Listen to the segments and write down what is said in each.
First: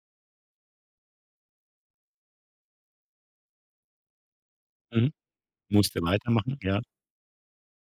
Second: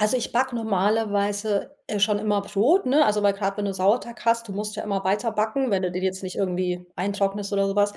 Also, ich backe normalerweise, äh, schon immer Brot, ne? Also, weil grad, wenn du Sauerteig hast du musst ja immer Mhm. weiter backen, wenn du Musste den jetzt nicht weitermachen, ja. irgendwie eintrocknest oder so was.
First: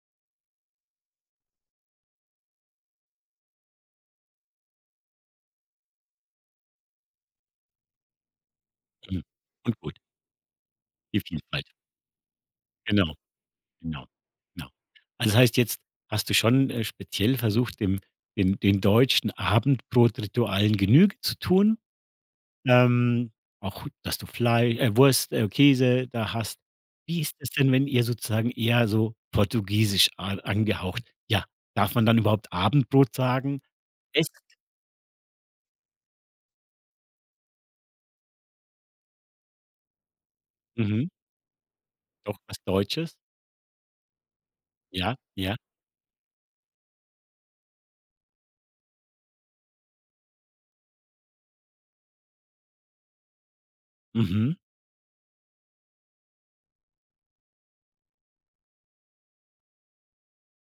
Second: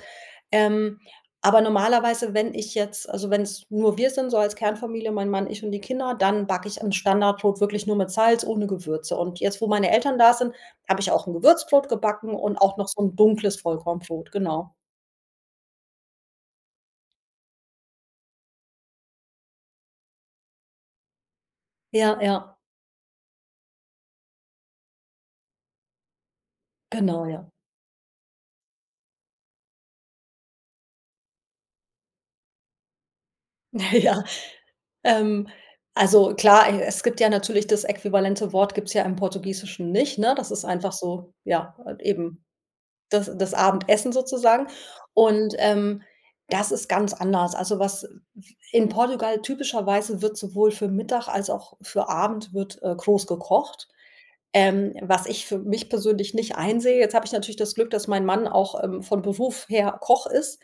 Ähm, aber normalerweise, wenn ich jetzt also wenn's nur wir sind so als Kernfamilie, mein Mann, ich und die Kinder, dann backe ich 'n Standardbrot wirklich nur mit Salz, ohne Gewürze. Mhm. Und jetzt, wo Und meine gut. Eltern da sind, habe ich Viel auch 'n viel Zeit. Gewürzbrot gebacken und auch noch so 'n Genau. dunkles Genau. Vollkornbrot, Genau. genau. Das heißt, jetzt hast du schon, äh, speziell versucht, dem den den deutschen Abendbrotritualen Genüge zu tun? Ja, ja. Ähm, auch dass du Flei äh, Wurst, äh, Käse da hast. Wie Genau, ist ja. es denn, wenn ihr sozusagen eher so Portugiesisch a angehaucht ja, darf man dann überhaupt Abendbrot sagen? Ja, Echt? ähm, also klar, e es gibt ja natürlich das äquivalente Wort gibt's ja im Portugiesischen nicht, ne? Das ist einfach Mhm. so, ja, halt Doch eben was Deutsches. das das Abendessen sozusagen. Ja, Und, ja. ähm, das ist ganz anders also, was in Portugal typischerweise wird sowohl für Mittag als auch für Abend wird, äh, groß gekocht, Mhm. ähm, was ich für mich persönlich nicht einsehe. Jetzt habe ich natürlich das Glück, dass mein Mann auch, ähm, von Beruf her Koch ist,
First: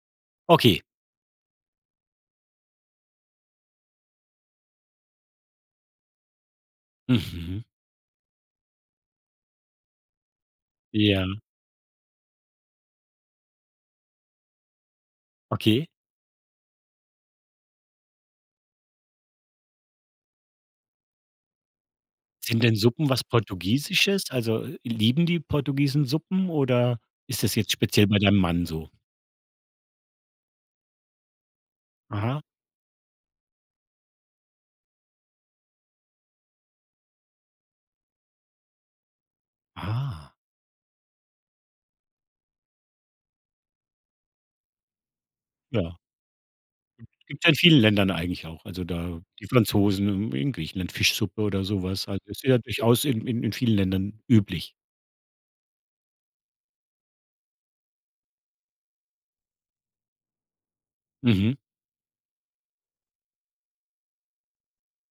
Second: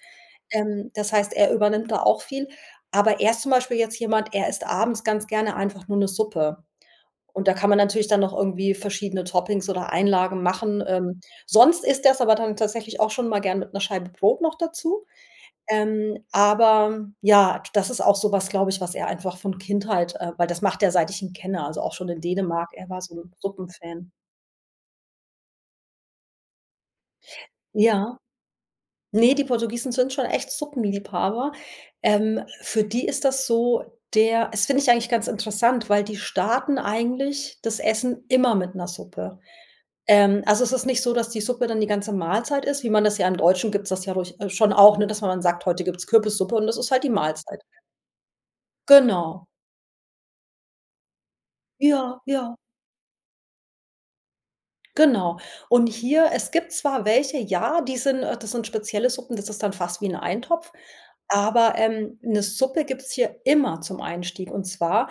Okay. ähm, das heißt, er übernimmt da auch viel. Aber er ist zum Beispiel jetzt jemand er isst abends ganz gerne einfach nur 'ne Suppe und da Mhm. kann man natürlich dann noch irgendwie verschiedene Toppings oder Einlagen machen. Ähm, Ja. sonst isst er es aber tatsächlich auch schon mal gerne mit 'ner Scheibe Brot noch dazu. Okay. Ähm, aber ja, das ist auch so etwas, glaube ich, was er einfach von Kindheit äh, weil das macht er, seit ich ihn kenne also auch schon in Sind Dänemark denn er war Suppen so was 'n Suppenfan. Portugiesisches? Also, lieben die Portugiesen Suppen oder ist das jetzt speziell Ja. bei deinem Mann so? Ne, die Portugiesen sind schon echt Suppenliebhaber. Aha. Ähm, für die ist das so, der das finde ich eigentlich ganz interessant, weil die starten eigentlich das Essen immer mit 'ner Suppe. Ah. Ähm, also es ist nicht so, dass die Suppe dann die ganze Mahlzeit ist, wie man das ja im Deutschen gibt's das ja durch äh, schon auch, ne, dass man sagt: „Heute Ja. gibt's Kürbissuppe” und das ist halt die Gibt's ja in Mahlzeit. vielen Ländern eigentlich auch. Also da Genau. die Franzosen, in in Griechenland Fischsuppe oder so was Ja, halt. Das ist ja. ja durchaus in in in vielen Ländern üblich. Genau. Und hier es gibt zwar welche, ja, die sind äh, das sind spezielle Suppen das ist dann fast wie 'n Eintopf. Mhm. Aber, ähm, 'ne Suppe gibt es hier immer zum Einstieg. Und zwar,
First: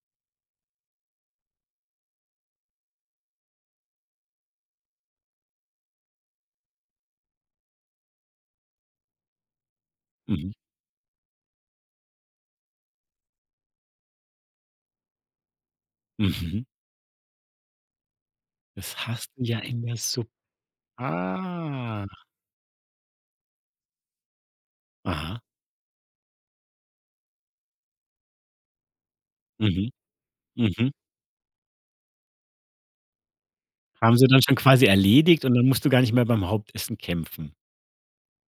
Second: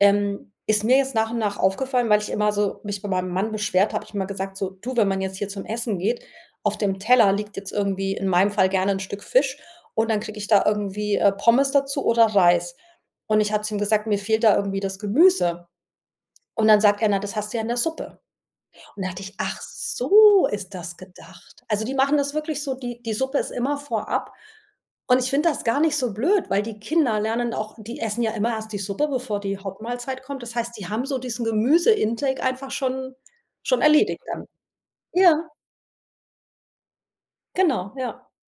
ähm, ist mir jetzt nach und nach aufgefallen, weil ich immer so mich bei meinem Mann beschwert habe ich immer gesagt: „So, du, wenn man jetzt hier zum Essen geht” auf dem Teller liegt jetzt irgendwie in meinem Fall gerne 'n Stück Fisch und dann kriege ich Mhm. da irgendwie, äh, Pommes dazu oder Reis und ich habe zu ihm gesagt: „Mir fehlt da irgendwie das Gemüse.” Mhm. Und dann sagt er: „Na, das hast du ja in der Suppe.“ Und Das da dachte hast ich: du ja „Ach in der Sup so ist das gedacht.” Also, die ah. machen das wirklich so, die die Suppe ist immer vorab und ich Aha. finde das gar nicht so blöd, weil die Kinder lernen auch die essen ja immer erst die Suppe, bevor die Mhm. Hauptmahlzeit kommt. Das heißt, die Mhm. haben so diesen Gemüse Intake einfach schon schon Haben erledigt sie dann dann. schon quasi erledigt Ja. und dann musst du gar nicht mehr beim Hauptessen kämpfen. Genau, ja.